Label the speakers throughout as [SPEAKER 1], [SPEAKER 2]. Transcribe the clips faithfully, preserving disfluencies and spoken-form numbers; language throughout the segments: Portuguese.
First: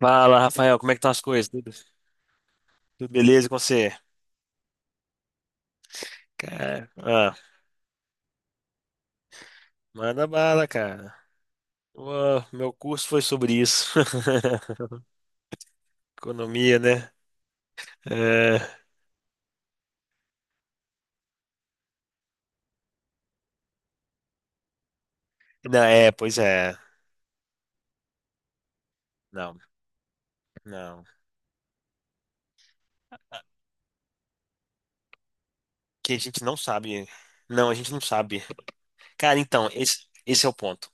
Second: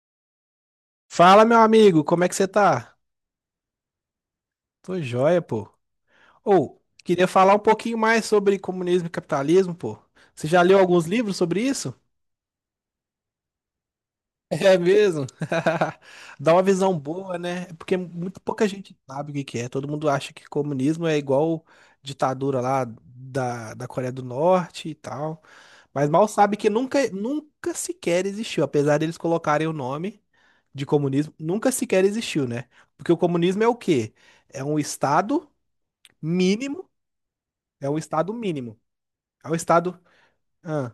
[SPEAKER 1] Fala, Rafael, como é que estão as
[SPEAKER 2] Fala,
[SPEAKER 1] coisas?
[SPEAKER 2] meu
[SPEAKER 1] Tudo,
[SPEAKER 2] amigo, como é que você tá?
[SPEAKER 1] tudo beleza com você?
[SPEAKER 2] Tô joia, pô. Ou,
[SPEAKER 1] Cara,
[SPEAKER 2] queria
[SPEAKER 1] ah,
[SPEAKER 2] falar um pouquinho mais sobre comunismo e capitalismo, pô.
[SPEAKER 1] manda
[SPEAKER 2] Você já
[SPEAKER 1] bala,
[SPEAKER 2] leu alguns
[SPEAKER 1] cara.
[SPEAKER 2] livros sobre isso?
[SPEAKER 1] Ô, meu curso foi sobre isso.
[SPEAKER 2] É mesmo? Dá uma
[SPEAKER 1] Economia,
[SPEAKER 2] visão
[SPEAKER 1] né?
[SPEAKER 2] boa, né? É, porque muito
[SPEAKER 1] É,
[SPEAKER 2] pouca gente sabe o que que é. Todo mundo acha que comunismo é igual ditadura lá da, da Coreia do Norte e tal.
[SPEAKER 1] não, é,
[SPEAKER 2] Mas mal
[SPEAKER 1] pois
[SPEAKER 2] sabe que
[SPEAKER 1] é.
[SPEAKER 2] nunca, nunca sequer existiu. Apesar deles
[SPEAKER 1] Não,
[SPEAKER 2] colocarem o nome de
[SPEAKER 1] não.
[SPEAKER 2] comunismo, nunca sequer existiu, né? Porque o comunismo é o quê? É um Estado
[SPEAKER 1] Que a gente não
[SPEAKER 2] mínimo,
[SPEAKER 1] sabe. Não, a
[SPEAKER 2] é
[SPEAKER 1] gente
[SPEAKER 2] um
[SPEAKER 1] não
[SPEAKER 2] estado
[SPEAKER 1] sabe.
[SPEAKER 2] mínimo.
[SPEAKER 1] Cara,
[SPEAKER 2] É um
[SPEAKER 1] então,
[SPEAKER 2] estado.
[SPEAKER 1] esse, esse é o ponto.
[SPEAKER 2] Ah,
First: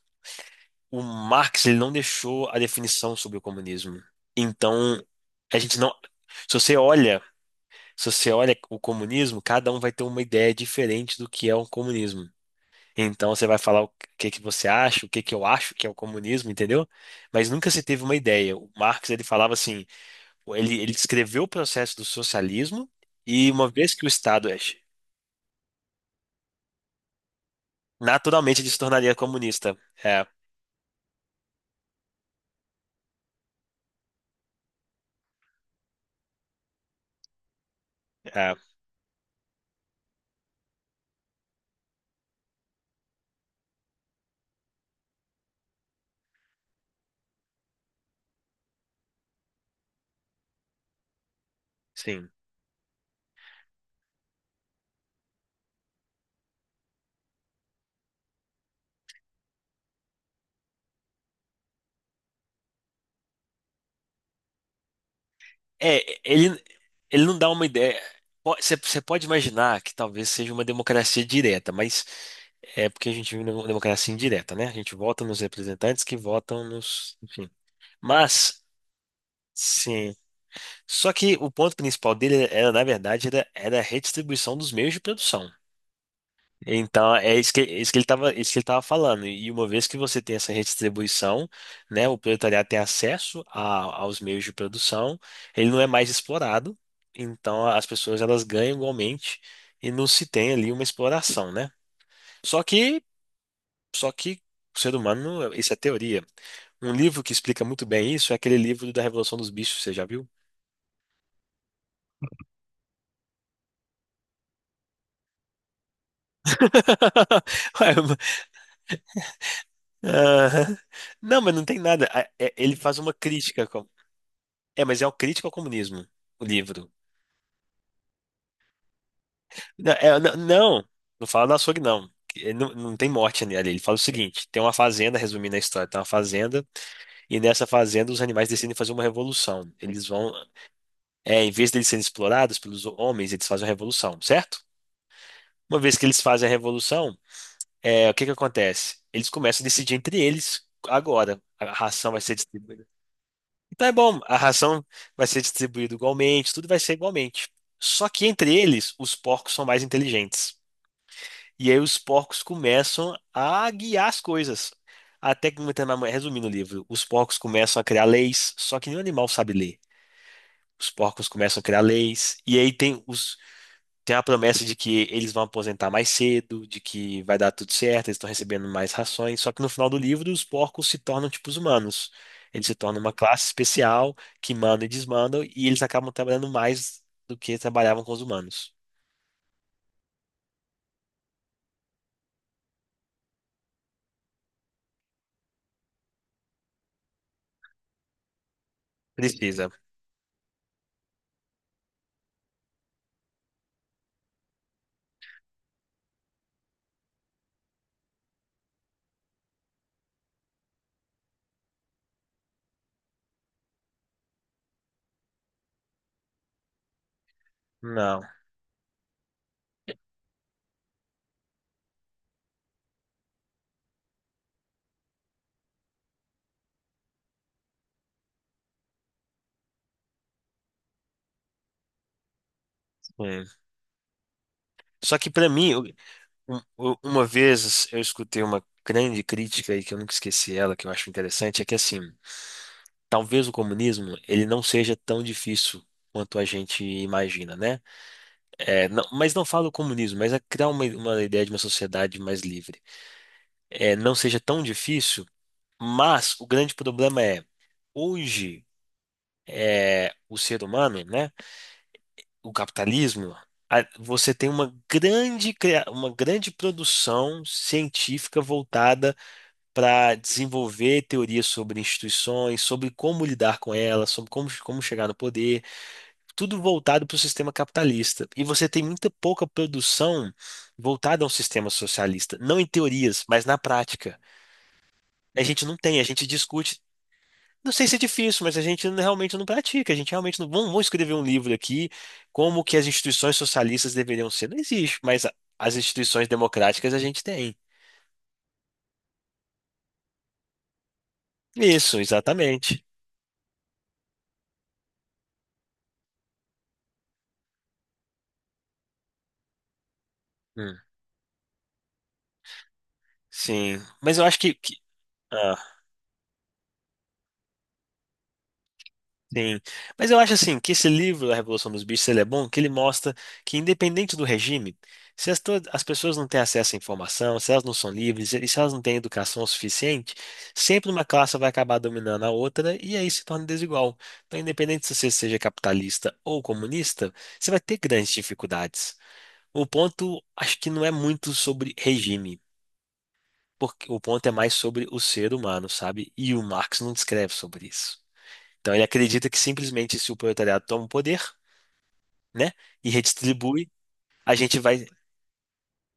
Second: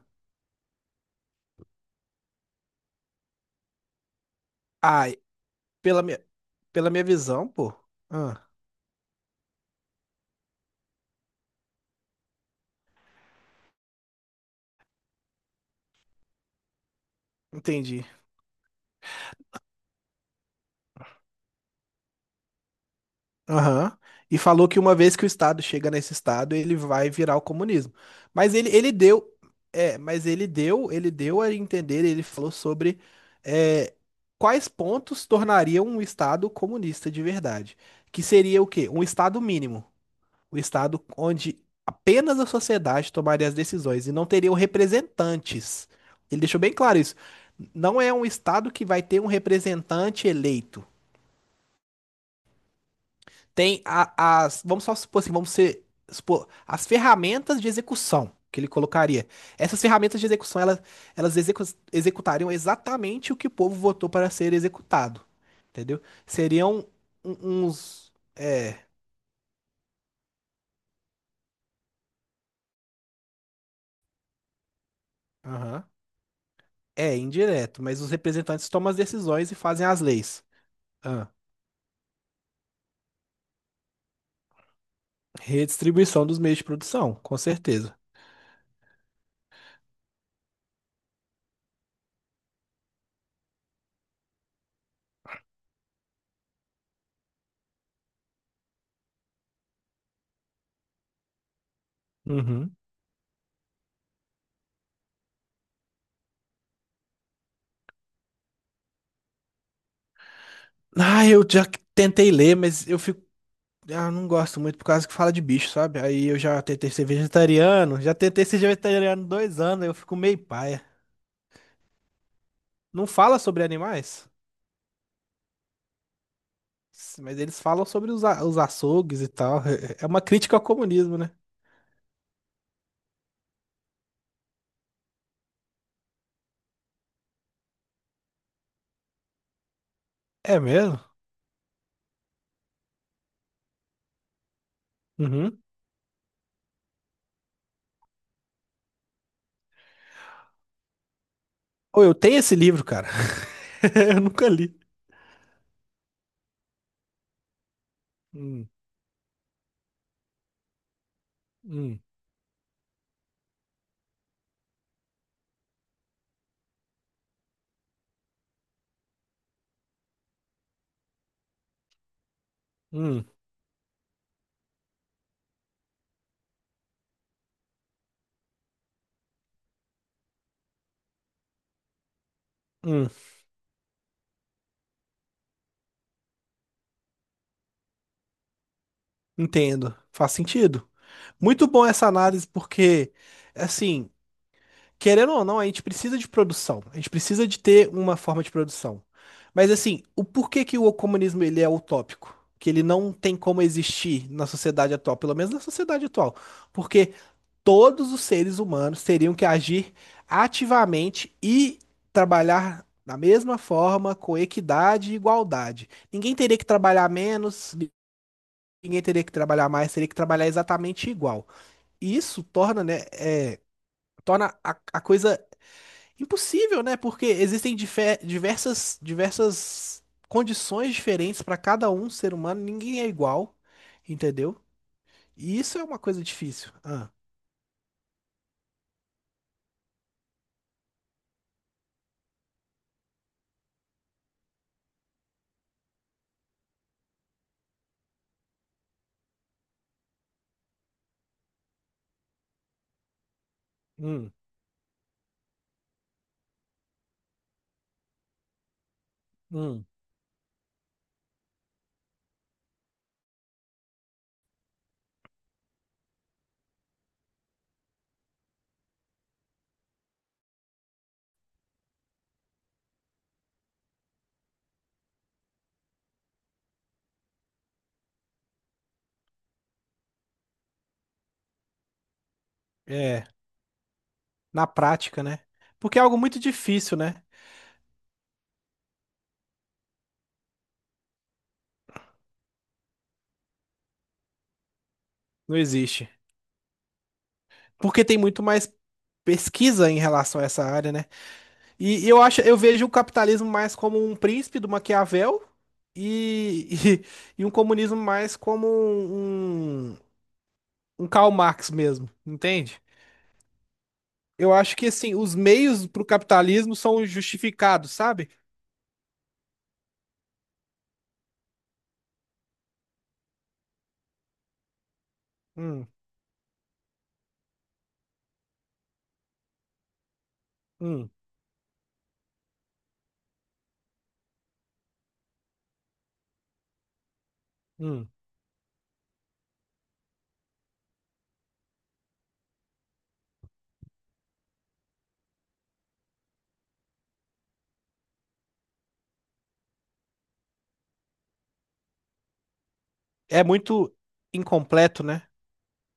[SPEAKER 1] O Marx, ele não deixou a definição sobre o comunismo. Então,
[SPEAKER 2] ai,
[SPEAKER 1] a gente não.
[SPEAKER 2] pela minha,
[SPEAKER 1] Se você
[SPEAKER 2] pela minha
[SPEAKER 1] olha,
[SPEAKER 2] visão, pô.
[SPEAKER 1] se você
[SPEAKER 2] Ah,
[SPEAKER 1] olha o comunismo, cada um vai ter uma ideia diferente do que é o comunismo. Então você vai falar o que que você acha, o que que eu acho que é o comunismo, entendeu? Mas nunca se teve
[SPEAKER 2] entendi.
[SPEAKER 1] uma ideia. O Marx ele falava assim, ele, ele descreveu o processo do socialismo e uma vez
[SPEAKER 2] Aham.
[SPEAKER 1] que o
[SPEAKER 2] E
[SPEAKER 1] Estado é,
[SPEAKER 2] falou que uma vez que o estado chega nesse estado, ele vai virar o comunismo. Mas
[SPEAKER 1] naturalmente
[SPEAKER 2] ele,
[SPEAKER 1] ele se
[SPEAKER 2] ele
[SPEAKER 1] tornaria
[SPEAKER 2] deu.
[SPEAKER 1] comunista.
[SPEAKER 2] É,
[SPEAKER 1] É,
[SPEAKER 2] mas ele deu, ele deu a entender, ele falou sobre é, quais pontos tornariam um estado comunista de verdade. Que
[SPEAKER 1] é,
[SPEAKER 2] seria o quê? Um estado mínimo. O estado onde apenas a sociedade tomaria as decisões e não teriam representantes. Ele deixou bem claro isso. Não é um estado que vai ter um representante eleito.
[SPEAKER 1] sim.
[SPEAKER 2] Tem a- as, vamos só supor assim, vamos ser, supor, as ferramentas de execução que ele colocaria. Essas ferramentas de execução, elas, elas execu- executariam exatamente o que o povo votou para ser executado. Entendeu?
[SPEAKER 1] É, ele
[SPEAKER 2] Seriam
[SPEAKER 1] ele não dá uma
[SPEAKER 2] um-
[SPEAKER 1] ideia.
[SPEAKER 2] uns.
[SPEAKER 1] Você
[SPEAKER 2] É.
[SPEAKER 1] você pode imaginar que talvez seja uma democracia direta, mas é porque a gente vive numa democracia indireta, né? A gente vota nos
[SPEAKER 2] Aham.
[SPEAKER 1] representantes que votam nos,
[SPEAKER 2] É,
[SPEAKER 1] enfim.
[SPEAKER 2] indireto, mas os
[SPEAKER 1] Mas,
[SPEAKER 2] representantes tomam as decisões e fazem as
[SPEAKER 1] sim.
[SPEAKER 2] leis.
[SPEAKER 1] Só
[SPEAKER 2] Ah,
[SPEAKER 1] que o ponto principal dele era, na verdade, era, era a redistribuição dos meios de produção.
[SPEAKER 2] redistribuição dos meios de produção,
[SPEAKER 1] Então, é
[SPEAKER 2] com
[SPEAKER 1] isso que, é isso
[SPEAKER 2] certeza.
[SPEAKER 1] que ele estava, isso que ele estava falando. E uma vez que você tem essa redistribuição, né, o proletariado tem acesso a- aos meios de produção, ele não é mais explorado, então as pessoas elas ganham igualmente e não se tem ali uma exploração, né? Só
[SPEAKER 2] Uhum.
[SPEAKER 1] que, só que o ser humano, isso é teoria. Um livro que explica muito bem isso é aquele livro da Revolução dos Bichos, você já viu?
[SPEAKER 2] Ah, eu já tentei ler, mas eu fico. Ah, não gosto muito por causa que fala de bicho, sabe? Aí eu já tentei ser vegetariano, já tentei ser vegetariano dois anos, aí eu fico meio
[SPEAKER 1] Aham.
[SPEAKER 2] paia.
[SPEAKER 1] Não, mas não tem nada. A- é- Ele faz
[SPEAKER 2] Não
[SPEAKER 1] uma
[SPEAKER 2] fala sobre
[SPEAKER 1] crítica. com-
[SPEAKER 2] animais,
[SPEAKER 1] É, mas é uma crítica ao comunismo, o livro.
[SPEAKER 2] mas eles falam sobre os, a- os açougues e tal.
[SPEAKER 1] Não,
[SPEAKER 2] É é é
[SPEAKER 1] é,
[SPEAKER 2] uma
[SPEAKER 1] não,
[SPEAKER 2] crítica ao
[SPEAKER 1] não,
[SPEAKER 2] comunismo,
[SPEAKER 1] não
[SPEAKER 2] né?
[SPEAKER 1] fala do açougue, não. Que- é, Não, não tem morte ali. Ele fala o seguinte: tem uma fazenda, resumindo a história, tem uma fazenda, e nessa fazenda os animais decidem fazer uma revolução. Eles vão,
[SPEAKER 2] É mesmo?
[SPEAKER 1] é, em vez deles serem explorados pelos homens, eles fazem uma revolução, certo?
[SPEAKER 2] Uhum.
[SPEAKER 1] Uma vez que eles fazem a revolução, é, o que que acontece? Eles começam a decidir entre eles agora. A
[SPEAKER 2] Ou
[SPEAKER 1] ração
[SPEAKER 2] eu
[SPEAKER 1] vai ser
[SPEAKER 2] tenho esse livro,
[SPEAKER 1] distribuída.
[SPEAKER 2] cara.
[SPEAKER 1] Então é bom,
[SPEAKER 2] Eu
[SPEAKER 1] a
[SPEAKER 2] nunca li.
[SPEAKER 1] ração vai ser distribuída igualmente, tudo vai ser igualmente. Só que entre
[SPEAKER 2] Hum,
[SPEAKER 1] eles, os porcos são mais inteligentes. E aí os
[SPEAKER 2] hum,
[SPEAKER 1] porcos começam a guiar as coisas. Até que, resumindo o livro, os porcos começam a criar leis, só que nenhum animal sabe ler. Os porcos começam a criar leis, e aí tem
[SPEAKER 2] hum.
[SPEAKER 1] os, tem a promessa de que eles vão aposentar mais cedo, de que vai dar tudo certo, eles estão recebendo mais rações. Só que no final do livro, os porcos se tornam tipo os humanos. Eles se tornam
[SPEAKER 2] Hum,
[SPEAKER 1] uma classe especial que manda e desmanda, e eles acabam trabalhando mais do que trabalhavam com os humanos.
[SPEAKER 2] entendo. Faz sentido. Muito bom essa análise, porque, assim, querendo ou não, a gente precisa de produção. A gente precisa de ter uma forma de produção.
[SPEAKER 1] Precisa.
[SPEAKER 2] Mas, assim, o porquê que o comunismo ele é utópico? Que ele não tem como existir na sociedade atual, pelo menos na sociedade atual. Porque todos os seres humanos teriam que agir ativamente e trabalhar da mesma forma, com equidade e igualdade. Ninguém teria que trabalhar menos,
[SPEAKER 1] Não.
[SPEAKER 2] ninguém teria que trabalhar mais, teria que trabalhar exatamente igual. E isso torna, né, é, torna a, a coisa impossível, né? Porque existem dife- diversas, diversas condições diferentes para cada um ser humano, ninguém é
[SPEAKER 1] Sim.
[SPEAKER 2] igual, entendeu?
[SPEAKER 1] Só que pra
[SPEAKER 2] E
[SPEAKER 1] mim,
[SPEAKER 2] isso é
[SPEAKER 1] eu-
[SPEAKER 2] uma coisa difícil.
[SPEAKER 1] um-
[SPEAKER 2] Ah,
[SPEAKER 1] uma vez eu escutei uma grande crítica aí que eu nunca esqueci ela, que eu acho interessante, é que assim, talvez o comunismo ele não seja tão difícil quanto a gente imagina, né? É, não- mas não falo comunismo, mas é criar uma, uma ideia de uma sociedade mais livre. É, não
[SPEAKER 2] hum,
[SPEAKER 1] seja tão difícil, mas o grande problema é, hoje,
[SPEAKER 2] hum,
[SPEAKER 1] é, o ser humano, né, o capitalismo, a- você tem uma grande, cria- uma grande produção científica voltada para desenvolver teorias sobre instituições, sobre como lidar com elas, sobre como, como chegar no poder. Tudo voltado para o sistema capitalista. E você tem muita pouca produção voltada a um sistema socialista. Não em
[SPEAKER 2] é,
[SPEAKER 1] teorias, mas na prática.
[SPEAKER 2] na prática, né?
[SPEAKER 1] A gente não
[SPEAKER 2] Porque
[SPEAKER 1] tem, a
[SPEAKER 2] é algo
[SPEAKER 1] gente
[SPEAKER 2] muito
[SPEAKER 1] discute.
[SPEAKER 2] difícil, né?
[SPEAKER 1] Não sei se é difícil, mas a gente não- realmente não pratica. A gente realmente não. Vamos, vamos escrever um livro aqui, como que as instituições socialistas deveriam ser. Não existe, mas a-
[SPEAKER 2] Não
[SPEAKER 1] as
[SPEAKER 2] existe.
[SPEAKER 1] instituições democráticas a gente tem.
[SPEAKER 2] Porque tem muito mais pesquisa em relação a essa área, né?
[SPEAKER 1] Isso,
[SPEAKER 2] E eu acho, eu
[SPEAKER 1] exatamente.
[SPEAKER 2] vejo o capitalismo mais como um príncipe do Maquiavel e, e, e um comunismo mais como um, um
[SPEAKER 1] Hum,
[SPEAKER 2] um Karl Marx mesmo, entende?
[SPEAKER 1] Sim. Mas eu acho
[SPEAKER 2] Eu
[SPEAKER 1] que. que-
[SPEAKER 2] acho que assim, os
[SPEAKER 1] ah,
[SPEAKER 2] meios para o capitalismo são justificados, sabe?
[SPEAKER 1] sim. Mas eu acho assim que esse livro, A Revolução dos Bichos, ele é bom, que ele mostra que independente do regime, se as, to- as
[SPEAKER 2] Hum,
[SPEAKER 1] pessoas não têm acesso à informação, se elas não são livres e se elas não têm educação suficiente, sempre uma
[SPEAKER 2] hum,
[SPEAKER 1] classe vai acabar dominando a outra e aí se torna desigual. Então, independente se você seja capitalista ou comunista, você vai ter
[SPEAKER 2] hum.
[SPEAKER 1] grandes dificuldades. O ponto, acho que não é muito sobre regime, porque o ponto é mais sobre o ser humano, sabe? E o Marx não descreve sobre isso. Então ele acredita que simplesmente se o proletariado toma o poder, né, e
[SPEAKER 2] É
[SPEAKER 1] redistribui,
[SPEAKER 2] muito
[SPEAKER 1] a gente vai.
[SPEAKER 2] incompleto, né?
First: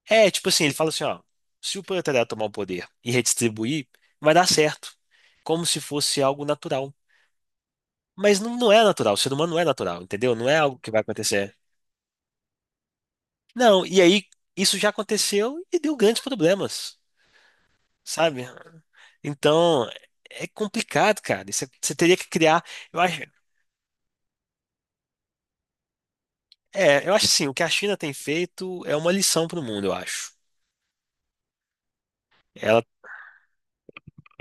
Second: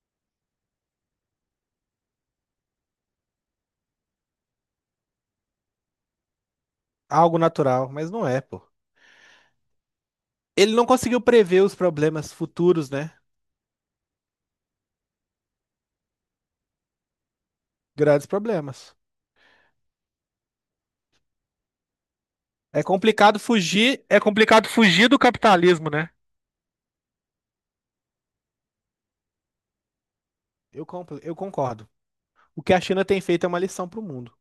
[SPEAKER 1] É, tipo assim, ele fala assim, ó, se o proletariado tomar o poder e redistribuir, vai dar certo, como se fosse algo natural.
[SPEAKER 2] Algo natural, mas não
[SPEAKER 1] Mas
[SPEAKER 2] é,
[SPEAKER 1] não,
[SPEAKER 2] pô.
[SPEAKER 1] não é natural, o ser humano não é natural, entendeu? Não é
[SPEAKER 2] Ele
[SPEAKER 1] algo
[SPEAKER 2] não
[SPEAKER 1] que vai
[SPEAKER 2] conseguiu
[SPEAKER 1] acontecer.
[SPEAKER 2] prever os problemas futuros, né?
[SPEAKER 1] Não, e aí isso já aconteceu e deu grandes problemas,
[SPEAKER 2] Grandes
[SPEAKER 1] sabe?
[SPEAKER 2] problemas.
[SPEAKER 1] Então, é complicado, cara. Você você teria que criar.
[SPEAKER 2] É
[SPEAKER 1] Eu acho,
[SPEAKER 2] complicado fugir, é complicado fugir do capitalismo, né?
[SPEAKER 1] é, eu acho assim, o que a China tem feito é uma lição para o mundo, eu acho.
[SPEAKER 2] Eu, compl- eu concordo. O que a China tem feito é uma lição para o mundo.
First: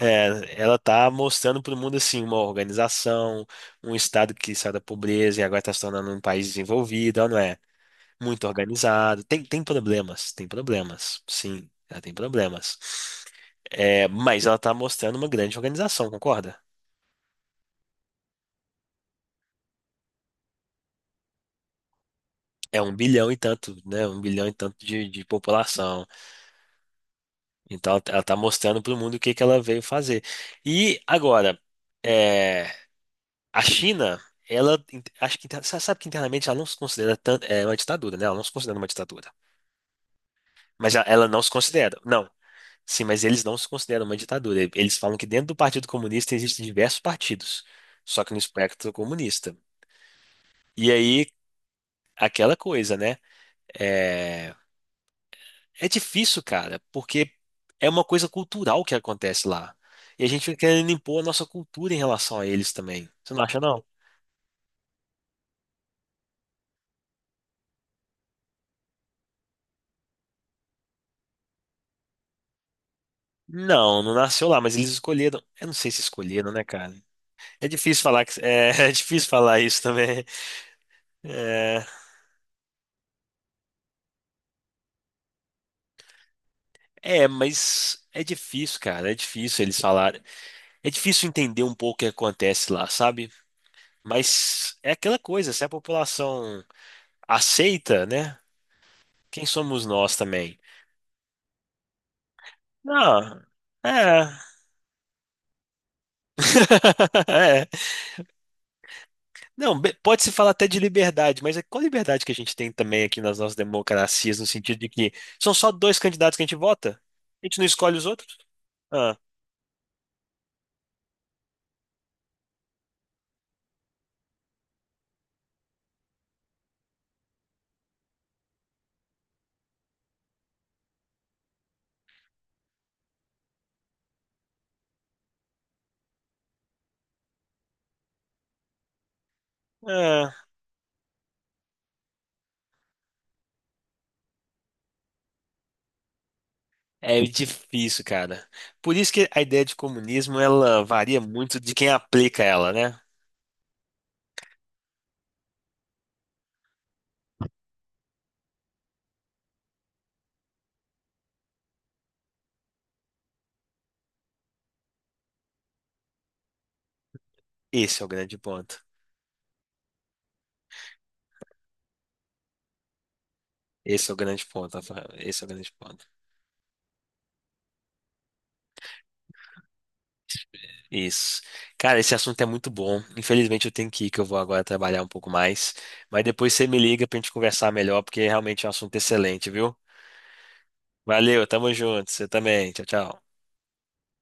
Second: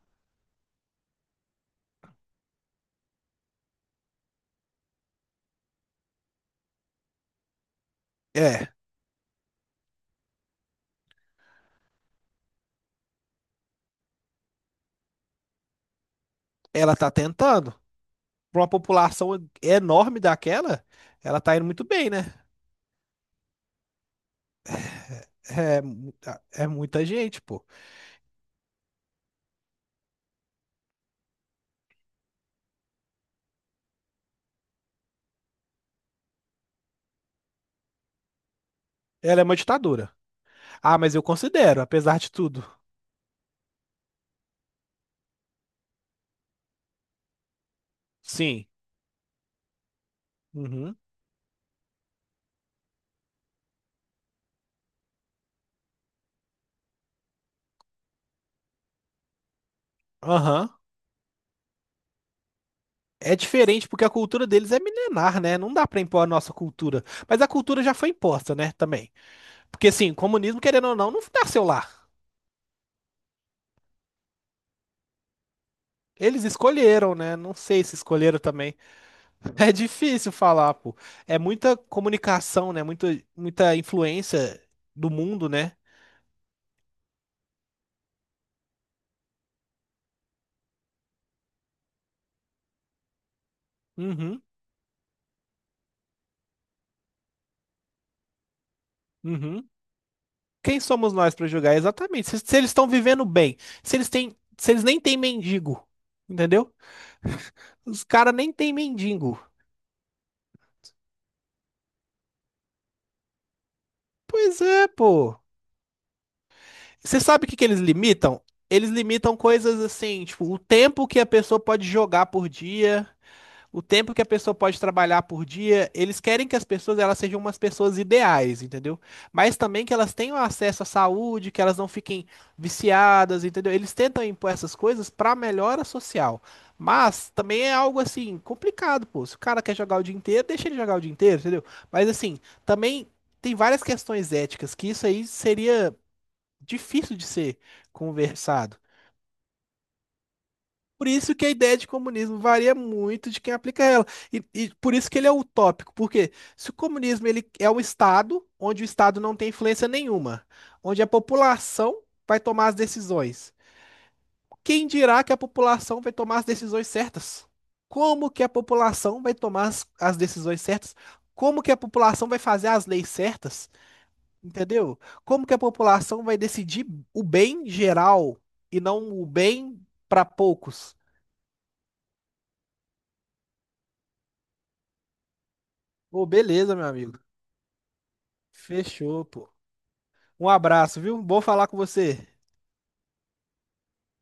[SPEAKER 1] É, ela tá mostrando para o mundo assim uma organização, um estado que sai da pobreza e agora está se tornando um país desenvolvido, ela não é muito
[SPEAKER 2] É,
[SPEAKER 1] organizado. Tem, tem problemas, tem problemas, sim, ela tem problemas. É, mas ela tá mostrando uma grande organização, concorda?
[SPEAKER 2] ela tá tentando. Para uma população enorme daquela, ela tá indo muito bem, né?
[SPEAKER 1] É um bilhão e tanto, né? Um bilhão e tanto de, de
[SPEAKER 2] É,
[SPEAKER 1] população.
[SPEAKER 2] muita- é muita gente, pô.
[SPEAKER 1] Então ela tá mostrando para o mundo o que que ela veio fazer. E agora, é, a China, ela in- acho que inter- sa- sabe que internamente ela não se considera tanto, é uma ditadura, né? Ela não se considera uma ditadura.
[SPEAKER 2] Ela é uma ditadura.
[SPEAKER 1] Mas
[SPEAKER 2] Ah,
[SPEAKER 1] a-
[SPEAKER 2] mas eu
[SPEAKER 1] ela não se
[SPEAKER 2] considero,
[SPEAKER 1] considera.
[SPEAKER 2] apesar
[SPEAKER 1] Não.
[SPEAKER 2] de tudo.
[SPEAKER 1] Sim, mas eles não se consideram uma ditadura. E- Eles falam que dentro do Partido Comunista existem diversos partidos, só que no
[SPEAKER 2] Sim.
[SPEAKER 1] espectro comunista. E
[SPEAKER 2] Uhum.
[SPEAKER 1] aí, aquela coisa, né? É, é difícil, cara, porque é uma coisa cultural que acontece lá. E a gente fica
[SPEAKER 2] Aham.
[SPEAKER 1] querendo impor a nossa cultura em relação a eles também. Você
[SPEAKER 2] É
[SPEAKER 1] não acha, não?
[SPEAKER 2] diferente porque a cultura deles é milenar, né? Não dá pra impor a nossa cultura. Mas a cultura já foi imposta, né? Também. Porque, assim, comunismo, querendo ou não, não nasceu lá.
[SPEAKER 1] Não, não nasceu lá, mas eles escolheram. Eu não sei se
[SPEAKER 2] Eles
[SPEAKER 1] escolheram, né, cara?
[SPEAKER 2] escolheram, né? Não
[SPEAKER 1] É
[SPEAKER 2] sei se
[SPEAKER 1] difícil falar
[SPEAKER 2] escolheram
[SPEAKER 1] que, é,
[SPEAKER 2] também.
[SPEAKER 1] é difícil falar
[SPEAKER 2] É
[SPEAKER 1] isso também.
[SPEAKER 2] difícil falar, pô. É muita
[SPEAKER 1] É,
[SPEAKER 2] comunicação, né? Muita, muita influência do mundo, né?
[SPEAKER 1] é, mas é difícil, cara. É difícil eles falarem. É difícil entender um pouco o que acontece lá, sabe?
[SPEAKER 2] Uhum,
[SPEAKER 1] Mas é aquela coisa, se a população aceita, né? Quem
[SPEAKER 2] uhum.
[SPEAKER 1] somos nós também?
[SPEAKER 2] Quem somos nós para julgar? Exatamente. Se, se eles estão vivendo
[SPEAKER 1] Não,
[SPEAKER 2] bem, se eles
[SPEAKER 1] é.
[SPEAKER 2] têm, se eles nem têm mendigo, entendeu?
[SPEAKER 1] É.
[SPEAKER 2] Os caras nem têm mendigo.
[SPEAKER 1] Não, be- pode se falar até de liberdade, mas é qual liberdade que a gente tem também aqui nas nossas democracias, no
[SPEAKER 2] Pois
[SPEAKER 1] sentido de
[SPEAKER 2] é,
[SPEAKER 1] que
[SPEAKER 2] pô.
[SPEAKER 1] são só dois candidatos que a gente vota?
[SPEAKER 2] Você sabe
[SPEAKER 1] A
[SPEAKER 2] o que
[SPEAKER 1] gente não
[SPEAKER 2] que eles
[SPEAKER 1] escolhe os outros?
[SPEAKER 2] limitam? Eles
[SPEAKER 1] Ah,
[SPEAKER 2] limitam coisas assim, tipo, o tempo que a pessoa pode jogar por dia. O tempo que a pessoa pode trabalhar por dia, eles querem que as pessoas elas sejam umas pessoas ideais, entendeu? Mas também que elas tenham acesso à saúde, que elas não fiquem viciadas, entendeu? Eles tentam impor essas coisas para melhora social. Mas também é algo assim complicado, pô. Se o cara quer jogar o dia
[SPEAKER 1] é.
[SPEAKER 2] inteiro, deixa ele jogar o dia inteiro, entendeu? Mas assim, também tem várias questões éticas que isso aí seria difícil
[SPEAKER 1] É
[SPEAKER 2] de ser
[SPEAKER 1] difícil, cara.
[SPEAKER 2] conversado.
[SPEAKER 1] Por isso que a ideia de comunismo ela
[SPEAKER 2] Por
[SPEAKER 1] varia
[SPEAKER 2] isso que a
[SPEAKER 1] muito de
[SPEAKER 2] ideia de
[SPEAKER 1] quem
[SPEAKER 2] comunismo
[SPEAKER 1] aplica ela,
[SPEAKER 2] varia
[SPEAKER 1] né?
[SPEAKER 2] muito de quem aplica ela. E, e por isso que ele é utópico, porque se o comunismo ele é um Estado onde o Estado não tem influência nenhuma, onde a população vai tomar as decisões, quem dirá que a população vai tomar as decisões certas?
[SPEAKER 1] Esse é o
[SPEAKER 2] Como
[SPEAKER 1] grande
[SPEAKER 2] que a
[SPEAKER 1] ponto.
[SPEAKER 2] população vai tomar as, as decisões certas? Como que a população vai fazer as leis certas?
[SPEAKER 1] Esse é o grande ponto,
[SPEAKER 2] Entendeu?
[SPEAKER 1] Rafael. Esse
[SPEAKER 2] Como
[SPEAKER 1] é o
[SPEAKER 2] que a
[SPEAKER 1] grande ponto.
[SPEAKER 2] população vai decidir o bem geral e não o bem para poucos?
[SPEAKER 1] Isso. Cara, esse assunto é muito bom. Infelizmente eu tenho que ir, que eu vou agora trabalhar um pouco mais. Mas
[SPEAKER 2] Ô,
[SPEAKER 1] depois você
[SPEAKER 2] beleza,
[SPEAKER 1] me
[SPEAKER 2] meu
[SPEAKER 1] liga pra
[SPEAKER 2] amigo.
[SPEAKER 1] gente conversar melhor, porque realmente é um assunto
[SPEAKER 2] Fechou, pô.
[SPEAKER 1] excelente, viu?
[SPEAKER 2] Um abraço, viu? Bom
[SPEAKER 1] Valeu,
[SPEAKER 2] falar
[SPEAKER 1] tamo
[SPEAKER 2] com
[SPEAKER 1] junto. Você
[SPEAKER 2] você.
[SPEAKER 1] também. Tchau, tchau.